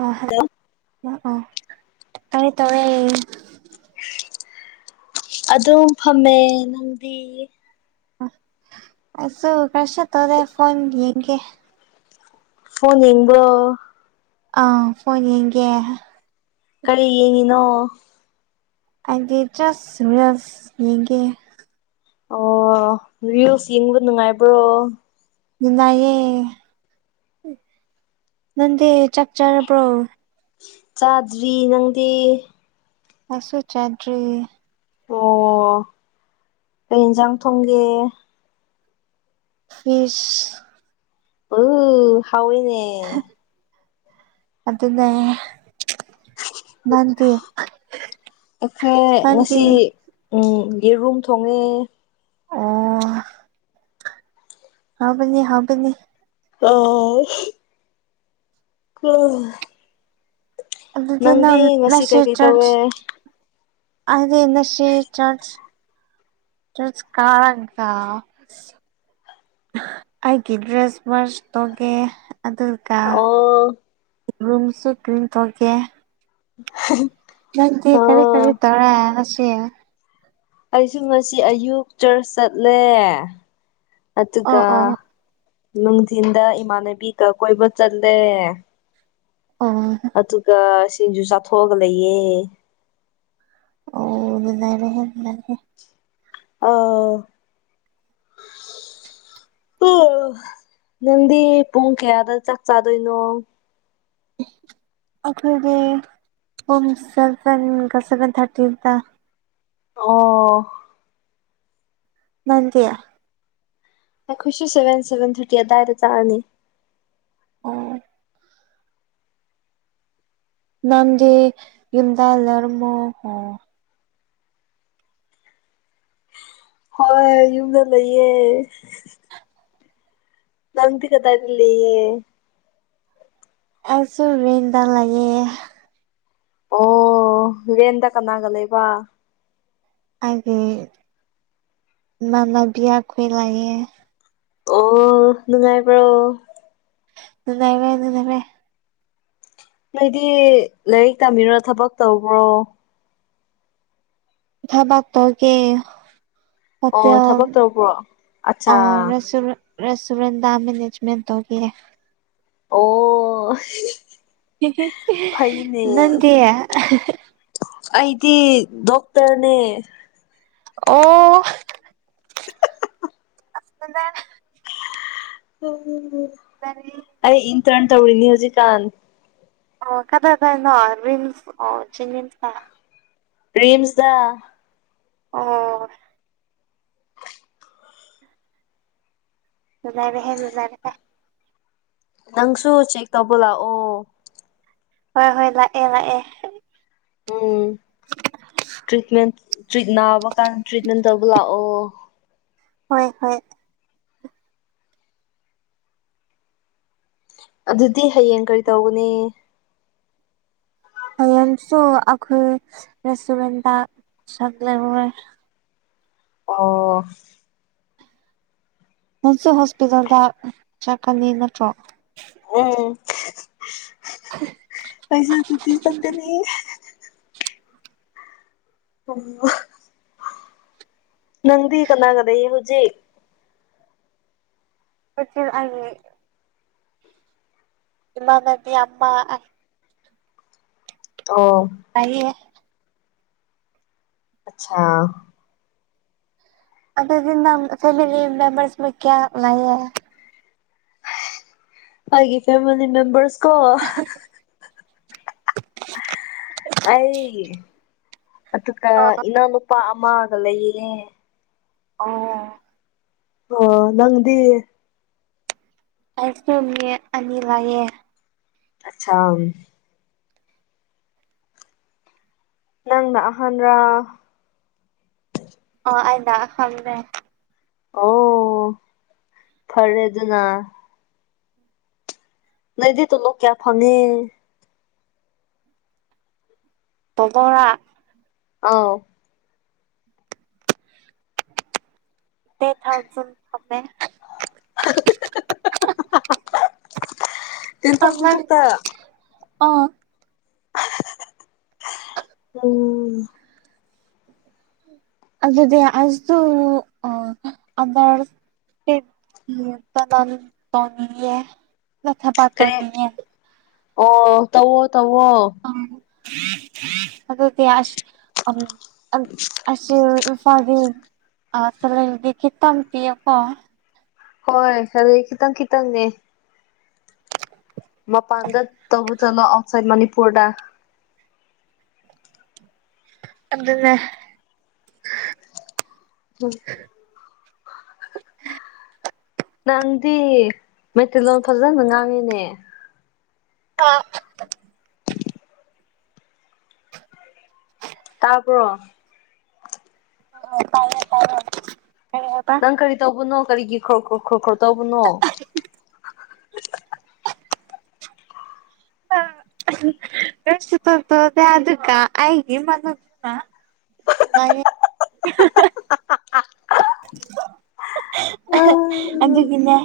ꯑ ꯍ ꯑ ꯇꯥꯌꯦ ꯇꯥꯌꯦ ꯑꯗꯨꯝ ꯐꯝꯃꯦ ꯅꯪꯗꯤ ꯑꯩꯁꯨ ꯀꯔꯤꯁꯨ ꯇꯧꯗꯦ ꯐꯣꯟ ꯌꯦꯡꯒꯦ ꯐꯣꯟ ꯌꯦꯡꯕ꯭ꯔꯣ ꯑꯥ ꯐꯣꯟ ꯌꯦꯡꯒꯦ ꯀꯔꯤ ꯌꯦꯡꯉꯤꯅꯣ ꯑꯩꯗꯤ ꯖꯨꯠꯁ ꯔꯤꯁ ꯌꯦꯡꯒꯦ ꯑꯣ ꯔꯤꯁꯜ ꯌꯦꯡꯕ ꯅꯨꯡꯉꯥꯏꯕ꯭ꯔꯣ ꯅꯤꯉꯥꯏꯌꯦ ꯅꯗꯦ ꯆꯥꯛ ꯆꯔꯕ꯭ꯔꯣ ꯆꯥꯗ꯭ꯔꯤ ꯅꯪꯗꯤ ꯍꯁꯨ ꯆꯗ꯭ꯔꯤ ꯑꯣ ꯑꯩ ꯏꯟꯖꯥꯡ ꯊꯣꯡꯒꯦ ꯐꯤꯁ ꯎ ꯍꯥꯎꯏꯅꯦ ꯑꯗꯨꯅꯦ [unintelligible] ꯑꯩꯈꯣꯏ ꯅꯪꯗꯤ ꯉꯁꯤ ꯌꯦꯔꯨꯝ ꯊꯣꯡꯉꯦ ꯑꯣ ꯍꯥꯎꯕꯅꯤ ꯍꯥꯎꯕꯅꯤ [unintelligible] ꯑꯗꯨꯗꯤ ꯅꯪꯗꯤ ꯅꯪ ꯉꯁꯤ ꯀꯩꯀꯩ ꯇꯧꯋꯦ ꯆꯔꯆ [unintelligible] [unintelligible] ꯀꯥꯔꯒ ꯑꯩꯒꯤ ꯗ꯭ꯔꯦꯁ ꯋꯥꯁ ꯇꯧꯒꯦ ꯑꯗꯨ ꯀꯥ ꯑꯣ ꯔꯨꯝꯁꯨ ꯀ꯭ꯔꯤꯟ ꯇꯧꯒꯦ [unintelligible] ꯅꯪꯗꯤ ꯀꯔꯤ ꯀꯔꯤ ꯑꯣ ꯇꯧꯔ ꯑꯁ ꯑꯩꯁꯤ ꯉꯁꯤ ꯑꯌꯨꯛ ꯆꯔꯆ ꯆꯠꯂꯦ ꯑꯣ ꯑꯗꯨꯒ ꯑꯣ ꯅꯨꯡꯊꯤꯟꯗ ꯏꯃꯥꯟꯅꯕꯤꯒ ꯀꯣꯏꯕ ꯆꯠꯂꯦ ꯑꯣ ꯑꯗꯨꯒ ꯁꯤꯡꯖꯨ ꯆꯥꯊꯣꯛꯑꯒ ꯂꯩꯌꯦ ꯑꯣ ꯉꯥꯏꯔꯦꯍꯦ ꯉꯥꯏꯔꯦ ꯑꯥ ꯑꯣ ꯅꯪꯗꯤ ꯄꯨꯡ ꯀꯌꯥꯗ ꯆꯥꯛ ꯆꯥꯗꯣꯏꯅꯣ ꯑꯩꯈꯣꯏꯒꯤ ꯄꯝ ꯁꯚꯦꯟꯒ ꯁꯚꯦꯟ ꯊꯥꯔꯇꯤꯒ ꯑꯣ ꯅꯟꯇꯤ ꯑꯩꯈꯣꯏꯁꯤ ꯁꯕꯦꯟ ꯁꯕꯦꯟ ꯊꯔꯇꯤ ꯑꯗꯥꯏꯗ ꯆꯥꯔꯅꯤ ꯑꯣ ꯅꯪꯗꯤ ꯌꯨꯝꯗꯥ ꯂꯔꯃꯣ ꯍꯣ ꯍꯣꯏ ꯌꯨꯝꯗ ꯂꯩꯌꯦ ꯅꯪꯗꯤ ꯀꯗꯏꯂꯩꯌꯦ ꯑꯩꯁꯨ ꯔꯦꯟꯗ ꯂꯩꯌꯦ ꯑꯣ ꯔꯦꯟꯠ ꯗ ꯀꯅꯥꯒ ꯂꯩꯕ꯫ ꯑꯒꯤ ꯃꯅꯥꯥꯕꯤꯌꯥ ꯈꯣꯏ ꯂꯌꯦ ꯑꯣ ꯅꯨꯡꯉꯥꯏꯕ꯭ꯔꯣ [unintelligible] ꯅꯗꯤ ꯂꯥꯏꯔꯤꯛ ꯇꯥꯃꯤꯔꯣ ꯊꯕꯛ ꯇꯧꯕ꯭ꯔꯣ ꯀ ꯊꯕꯥꯛ ꯇ ꯀꯦ [unintelligible] ꯑꯣ ꯊꯕꯛ ꯇꯧꯕ꯭ꯔꯣ ꯑꯠꯆꯥ ꯔꯦꯁꯇꯣꯔꯦꯟꯗ ꯃꯦꯅꯦꯖꯃꯦꯟꯠ ꯇꯧꯕꯤꯌꯦ ꯑꯣ ꯐꯩꯅꯦ ꯅꯗꯦ ꯑꯩꯗꯤ ꯗꯣꯛꯇꯔꯅꯦ ꯑꯣ [unintelligible] [unintelligible] [unintelligible] ꯑꯩ ꯏꯟ ꯇꯔꯟ ꯇꯧꯔꯤꯅꯤ ꯍꯧꯖꯤꯛ ꯀꯥꯟ ꯑꯣ ꯀꯗꯥꯗꯅꯣ ꯔꯤꯝꯁ ꯑꯣ ꯆꯝ ꯔꯤꯝꯁꯗ [unintelligible] [unintelligible] ꯅꯪꯁꯨ ꯆꯦꯛ ꯇꯧꯕ ꯂꯥꯛꯑꯣ ꯍꯣꯏ ꯍꯣꯏ ꯂꯥꯛꯑꯦ ꯂꯥꯛꯑꯦ ꯎꯝ ꯇ꯭ꯔꯤꯠꯃꯦꯟ ꯅꯥꯕ ꯀꯥꯟꯗ ꯇ꯭ꯔꯤꯠꯃꯦꯟ ꯇꯧꯕ ꯂꯥꯛꯑꯣ ꯍꯣꯏ ꯍꯣꯏ ꯑꯗꯨꯗꯤ ꯍꯌꯦꯡ ꯀꯔꯤ ꯇꯧꯒꯅꯤ ꯍꯌꯦꯡꯁꯨ ꯑꯩꯈꯣꯏ ꯔꯦꯁꯇꯨꯔꯦꯟꯗ ꯁꯛ [unintelligible] ꯑꯣ ꯅꯟꯁ ꯍꯣꯁꯄꯤꯇꯥꯜꯗ ꯆꯠꯀꯅꯤ ꯅꯠꯇ꯭ꯔꯣ ꯎꯝ ꯑꯩꯁꯨ ꯇꯗꯤ ꯆꯠꯀꯥꯅꯤ ꯎ ꯅꯪꯗꯤ ꯀꯅꯥꯒ ꯂꯩꯌꯦꯕꯥ ꯍꯧꯖꯤꯛ [unintelligible] ꯏꯃꯥ ꯅꯗꯤ ꯌꯥꯄꯥ ꯑꯣ ꯇꯥꯏꯌꯦ ꯑꯆꯥ ꯑꯗꯨꯗꯤ ꯅꯪ [unintelligible] ꯀꯌꯥ ꯂꯩꯑꯌꯦ ꯍꯥꯏꯒꯤ ꯐꯦꯃꯤꯂꯤ ꯃꯦꯝꯕꯔꯁ ꯀꯣ ꯑꯩꯒꯤ ꯑꯗꯨꯒ ꯑꯣ ꯏꯅꯥꯎꯅꯨꯄꯥ ꯑꯃꯒ ꯂꯩꯔꯦ ꯑꯣ ꯑꯣ ꯅꯪꯗꯤ [unintelligible] ꯑꯅꯤ ꯂꯥꯛꯑ ꯑꯆꯥꯥ ꯅꯪꯅ ꯑꯥꯍꯟ꯭ꯔ [unintelligible] ꯑꯣ ꯐꯔꯦ ꯑꯗꯨꯅ ꯅꯗꯤ ꯇꯂꯣ ꯀꯌꯥ ꯐꯪꯉꯤ [unintelligible] ꯑꯥꯎ [unintelligible] [unintelligible] ꯈꯛꯇ [unintelligible] ꯑꯥ [unintelligible] ꯑꯗꯨꯗꯤ [unintelligible] ꯎꯝ ꯇ ꯅꯟ ꯇꯣꯅꯤ ꯑꯦ ꯃꯊꯥ ꯀꯔꯤ ꯄꯇꯣꯅꯤ ꯍꯥꯏ ꯑꯣ ꯇꯧꯋꯣ ꯇꯧꯋꯣ [unintelligible] ꯑ ꯑꯁ ꯑꯁꯤ ꯐꯒꯦ ꯑꯁꯂꯗꯤꯈꯤ ꯇꯝ ꯄꯤ ꯑꯄꯣ ꯍꯣꯏ ꯑꯗꯨꯔ ꯈꯤꯇꯪ ꯈꯤꯇꯪꯅꯦ ꯃ ꯄꯥꯟꯗ ꯇꯕꯨ ꯆꯂꯣ ꯑꯥꯎꯠꯁꯥꯏꯠ ꯃꯅꯤꯄꯨꯔꯗ ꯑꯗꯨꯅꯦ [unintelligible] ꯅꯪꯗꯤ ꯃꯩꯇꯩꯂꯣꯟ ꯐꯖꯅ ꯉꯥꯡꯉꯤꯅꯦ [unintelligible] ꯇꯥꯄ꯭ꯔꯣ ꯑꯣ ꯇꯥꯏꯌꯦ ꯇꯥꯏꯌꯦ ꯅꯪ ꯀꯔꯤ ꯇꯧꯕꯅꯣ ꯀꯔꯤꯒꯤ ꯈ ꯈ ꯈꯔꯣ ꯇꯧꯕꯅꯣ [unintelligible] [unintelligible] [unintelligible] ꯑꯒꯤ ꯑꯗꯨꯅ [unintelligible] ꯑꯗꯨꯗꯒꯤꯟꯅ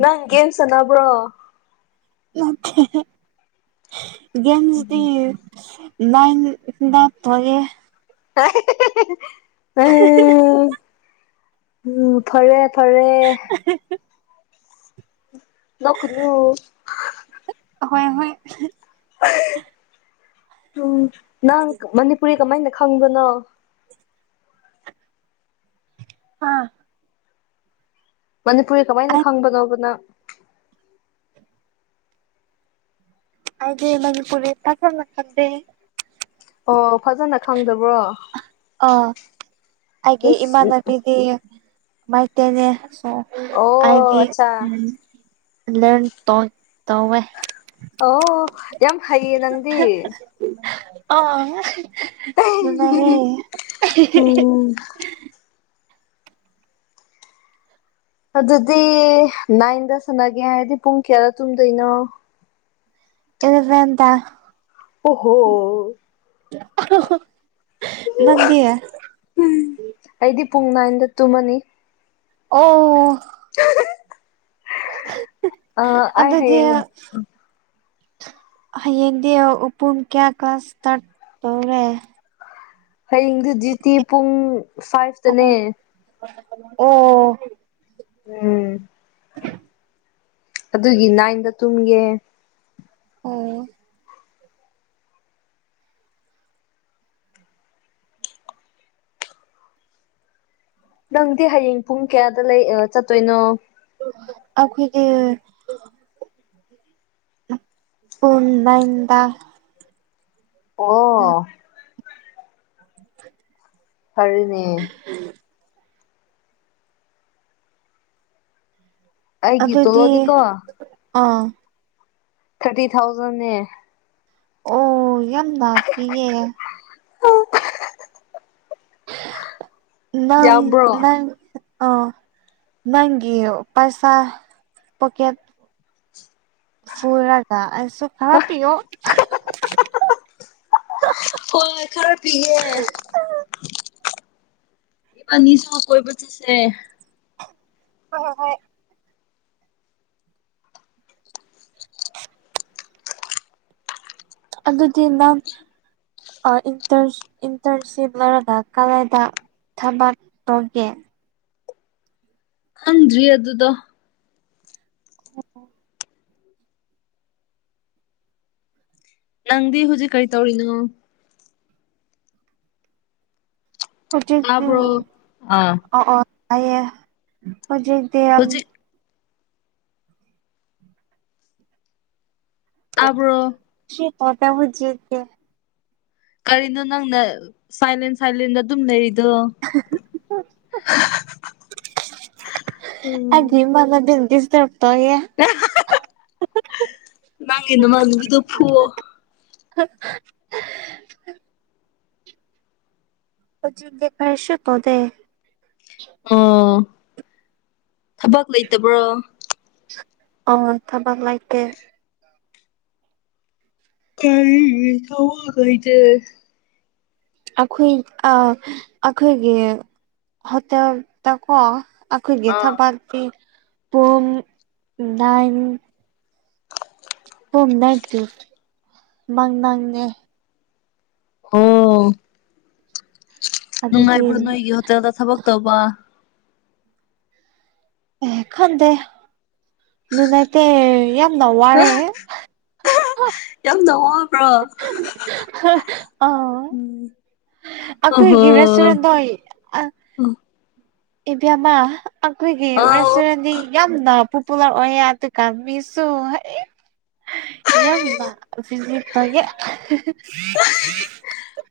ꯅꯪ ꯒꯦꯝ ꯁꯥꯅꯕ꯭ꯔꯣ [unintelligible] ꯒꯦꯝꯗꯤ ꯂꯥꯏꯟ ꯊꯣꯛꯔꯦ [unintelligible] [unintelligible] ꯎꯝ ꯎꯝ ꯐꯔꯦ ꯐꯔꯦ [unintelligible] ꯅꯛꯀꯥꯅꯨ ꯍꯣꯏ ꯍꯣꯏ ꯎꯝ ꯅꯪ ꯃꯅꯤꯄꯨꯔꯤ ꯀꯃꯥꯏꯅ ꯈꯪꯕꯅꯣ ꯍꯥꯥ ꯃꯅꯤꯄꯨꯔꯔꯤ ꯀꯃꯥꯏꯅ ꯑꯩ ꯈꯪꯕꯅꯣꯗꯅ ꯑꯗꯦ ꯃꯪꯄꯨꯔꯦ ꯇ ꯆꯂ ꯀꯗꯦ ꯑꯣ ꯐꯖꯅ ꯈꯪꯗꯕ꯭ꯔꯣ ꯑ ꯑꯩꯒꯤ ꯏꯁ ꯏꯃꯥꯟꯅꯕꯤꯗꯤꯃꯥꯏꯇꯦꯅꯦ ꯑꯣ ꯑꯣ ꯑꯩꯗꯤ ꯑꯠꯆꯥ ꯎ ꯂꯔꯟ ꯇꯧꯋꯦ ꯑꯣ ꯌꯥꯝ ꯍꯩꯌꯦ ꯅꯪꯗꯤ ꯑꯥ [unintelligible] ꯎꯝ ꯑꯗꯨꯗꯤ ꯅꯥꯏꯟꯗ ꯁꯥꯟꯅꯒꯦ ꯍꯥꯏꯔꯗꯤ ꯄꯨꯡ ꯀꯌꯥꯗ ꯇꯨꯝꯗꯣꯏꯅꯣ [unintelligible] ꯑꯣ ꯍꯣ ꯅꯪꯗꯤ ꯎꯝ ꯑꯩꯗꯤ ꯄꯨꯡ ꯅꯥꯏꯟꯗ ꯇꯨꯝꯃꯅꯤ ꯑꯣ [unintelligible] ꯑ ꯑꯩ ꯑꯗꯗꯤ ꯍꯌꯦꯡ ꯍꯌꯦꯡꯗꯤ ꯎꯄꯨꯡ ꯀꯌꯥ ꯀ꯭ꯂꯥꯁ ꯏꯁꯇꯥꯔꯠ ꯇꯧꯔꯦ ꯍꯌꯦꯡꯗꯨꯖꯤꯗꯤꯤ ꯄꯨꯡ ꯑꯣ ꯐꯥꯏꯚꯇꯅꯦ ꯑꯣ ꯎꯝ ꯑꯗꯨꯒꯤ ꯅꯥꯏꯟꯗ ꯇꯨꯝꯒꯦ ꯑꯣ ꯅꯪꯗꯤ ꯍꯌꯦꯡ ꯄꯨꯡ ꯀꯌꯥꯗ ꯂꯩ ꯆꯠꯇꯣꯏꯅꯣ ꯑꯈꯣꯏꯒꯤ [inaudible] [unintelligible] ꯑꯣ [unintelligible] ꯐꯔꯤꯅꯦ ꯎꯝ ꯑꯩꯒꯤ ꯑꯗꯨꯗꯤ ꯇꯣꯂꯣꯗꯤꯀꯣ ꯑꯥ ꯊꯔꯇꯤ ꯊꯥꯎꯖꯟꯦ ꯑꯣ ꯌꯥꯝ ꯅꯥꯄꯤꯌꯦ ꯅꯪ ꯌꯥꯝꯕ꯭ꯔꯣ ꯅꯪ ꯑ ꯅꯪꯒꯤ ꯄꯥꯏꯁꯥ ꯄꯣꯀꯦꯠ [unintelligible] ꯈꯔꯞ ꯄꯤ ꯑꯣ ꯍꯣꯏ ꯈꯔ ꯄꯤꯌꯦ [unintelligible] ꯀꯣꯏꯄꯆꯠꯁꯦ ꯍꯣꯏ ꯍꯣꯏ ꯍꯣꯏ ꯑꯗꯨꯗꯤ ꯅꯍꯪꯇꯔ ꯑꯥ ꯏꯟꯇꯔ ꯏꯟꯇꯔꯟꯁꯤꯞ ꯂꯧꯔꯒ ꯀꯗꯥꯏꯗ ꯊꯥꯕꯥꯠ ꯇꯧꯒꯦ ꯈꯪꯗ꯭ꯔꯤ ꯑꯗꯨꯗꯣ [inaudible] ꯅꯪꯗꯤ ꯍꯧꯖꯤꯛ ꯀꯔꯤ ꯇꯧꯔꯤꯅꯣ ꯍꯧꯖꯤꯛꯇ ꯇꯥꯕ꯭ꯔꯣ ꯑꯥ [unintelligible] ꯍꯧꯖꯤꯛꯇ ꯌꯥꯝ ꯍꯧꯖꯤꯛ ꯊꯥꯕꯣ [unintelligible] ꯍꯧꯖꯤꯠꯇꯦ ꯀꯔꯤꯅꯣ ꯅꯪꯅ ꯁꯥꯏꯂꯦꯟ ꯁꯥꯏꯂꯦꯟꯗ ꯑꯗꯨꯝ ꯂꯩꯔꯤꯗꯣ [unintelligible] [unintelligible] ꯇꯣꯑꯦ [unintelligible] ꯅꯃꯥꯅꯕꯤꯗꯣ ꯐꯨꯑꯣ [unintelligible] ꯀꯔꯁꯨꯇꯧꯗꯦ ꯑꯣ ꯊꯕꯛ ꯂꯩꯇꯕ꯭ꯔꯣ [unintelligible] ꯊꯕꯛ ꯂꯩꯏꯇꯦ [unintelligible] ꯑꯩꯈꯣꯏ ꯑꯥ ꯑꯩꯈꯣꯏꯒꯤ ꯍꯣꯇꯦꯜꯇꯥꯀꯣ ꯑꯩꯈꯣꯏꯒꯤ ꯑꯥ ꯊꯕꯥꯤ ꯄꯨꯡ ꯅꯥꯏꯟ [unintelligible] ꯃꯪ ꯅꯪꯅꯦ ꯑꯣ ꯑꯗꯨꯗꯤ ꯅꯨꯡꯉꯥꯏꯕ꯭ꯔꯣ ꯅꯣꯏꯒꯤ ꯍꯣꯇꯦꯜꯗ ꯊꯕꯛ ꯇꯧꯕ ꯑꯦ ꯈꯟꯗꯦ ꯅꯨꯡꯉꯥꯏꯇꯦ ꯌꯥꯝꯅ ꯋꯥꯔꯦ [unintelligible] ꯌꯥꯝꯅꯋꯥ [unintelligible] ꯑ ꯎꯝ ꯑꯩꯈꯣꯏ ꯑꯣꯍꯣ ꯒꯤ ꯔꯦꯁꯨꯔꯦꯟ ꯅꯣꯏ ꯏꯕꯦꯝꯃꯥ ꯑꯩꯈꯣꯏꯒꯤ ꯑꯥꯎ ꯔꯦꯁꯇꯨꯔꯦꯟꯗꯤ ꯌꯥꯝꯅ ꯄꯣꯄꯨꯂꯔ ꯑꯣꯏꯌꯦ ꯑꯗꯨꯒꯥ ꯃꯤꯁꯨ ꯌꯥꯝ [unintelligible]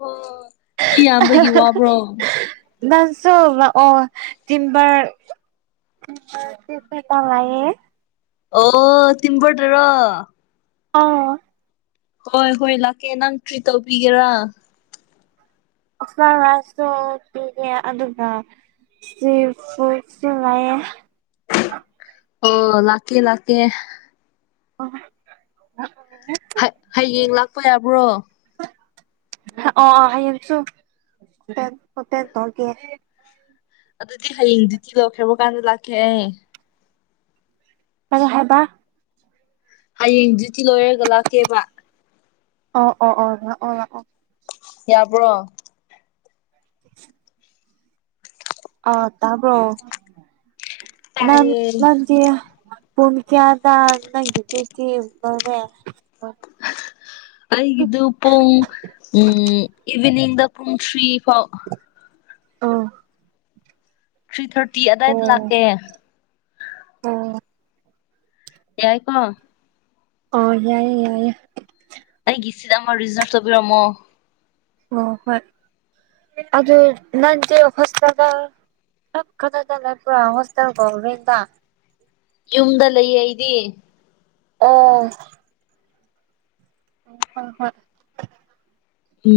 ꯑꯣ ꯃꯤ ꯌꯥꯝꯕꯒꯤ ꯋꯥꯕ꯭ꯔꯣ [unintelligible] ꯅꯪꯁꯑꯣ ꯇꯤꯟꯕꯥꯔ [unintelligible] ꯑꯣ ꯇꯤꯝꯕ꯭ꯔꯗꯔꯣ ꯑꯥ ꯍꯣꯏ ꯍꯣꯏ ꯂꯥꯛꯀꯦ ꯅꯪ ꯇ꯭ꯔꯤꯠ ꯇꯧꯕꯤꯒꯦꯔꯥ ꯑꯂꯥꯁꯨ ꯄꯤꯦ ꯑꯗꯨꯒ ꯁꯤꯐ ꯁꯤꯂꯥꯏ ꯑꯣ ꯂꯥꯛꯀꯦ ꯂꯥꯛꯀꯦ [unintelligible] ꯍꯌꯦꯡ ꯂꯥꯛꯄ ꯌꯥꯕ꯭ꯔꯣ ꯑꯣ ꯍꯥꯏꯁꯨ ꯑꯣ ꯗꯔꯒꯦ ꯑꯗꯨꯗꯤ ꯍꯌꯦꯡꯗꯨꯗꯤ ꯂꯧꯈ꯭ꯔꯕ ꯀꯥꯟꯗ ꯂꯥꯛꯀꯦ ꯀꯔꯤ ꯍꯥꯏꯕ ꯍꯌꯦꯡꯗꯨꯗꯤ ꯂꯣꯏꯔꯒ ꯂꯥꯛꯀꯦꯕ ꯑꯣ ꯑꯣ ꯑꯣ ꯂꯥꯛꯑꯣ ꯂꯥꯛꯑꯣ ꯌꯥꯕ꯭ꯔꯣ [inaudible] ꯑ ꯇꯥꯕ꯭ꯔꯣ ꯅꯟ ꯇꯥꯏꯌꯦ ꯅꯗꯤ ꯄꯨꯡ ꯀꯌꯥꯗ ꯅꯪꯒꯤ ꯗꯨꯁꯇꯤ [unintelligible] ꯑꯩꯒꯤꯗꯨ ꯄꯨꯡ ꯎ ꯏꯚꯅꯤꯡꯗ ꯄꯨꯡ ꯊ꯭ꯔꯤ ꯐꯥꯎ ꯑꯥ ꯊ꯭ꯔꯤ ꯊꯥꯔꯇꯤ ꯑꯗꯥꯋꯥꯏꯗ ꯂꯥꯛꯀꯦ ꯑꯣ ꯌꯥꯏ ꯀꯣ ꯑꯣ ꯌꯥꯏꯌꯦ ꯌꯥꯏꯑꯌꯦ ꯑꯩ ꯒꯁꯤꯥ ꯑꯃ ꯔꯤꯖꯔ ꯁꯕꯤꯔ ꯑꯃꯣ ꯑꯣ ꯍꯣꯏ ꯑꯗꯨ ꯅꯥꯟꯗꯤꯦꯐꯁꯗ ꯀꯗ ꯄꯨ ꯍꯁꯒ ꯌꯨꯝꯗ ꯂꯩꯌꯦ ꯑꯩꯗꯤ ꯑꯣ ꯎ ꯍꯣꯏ ꯍꯣꯏ ꯎꯝ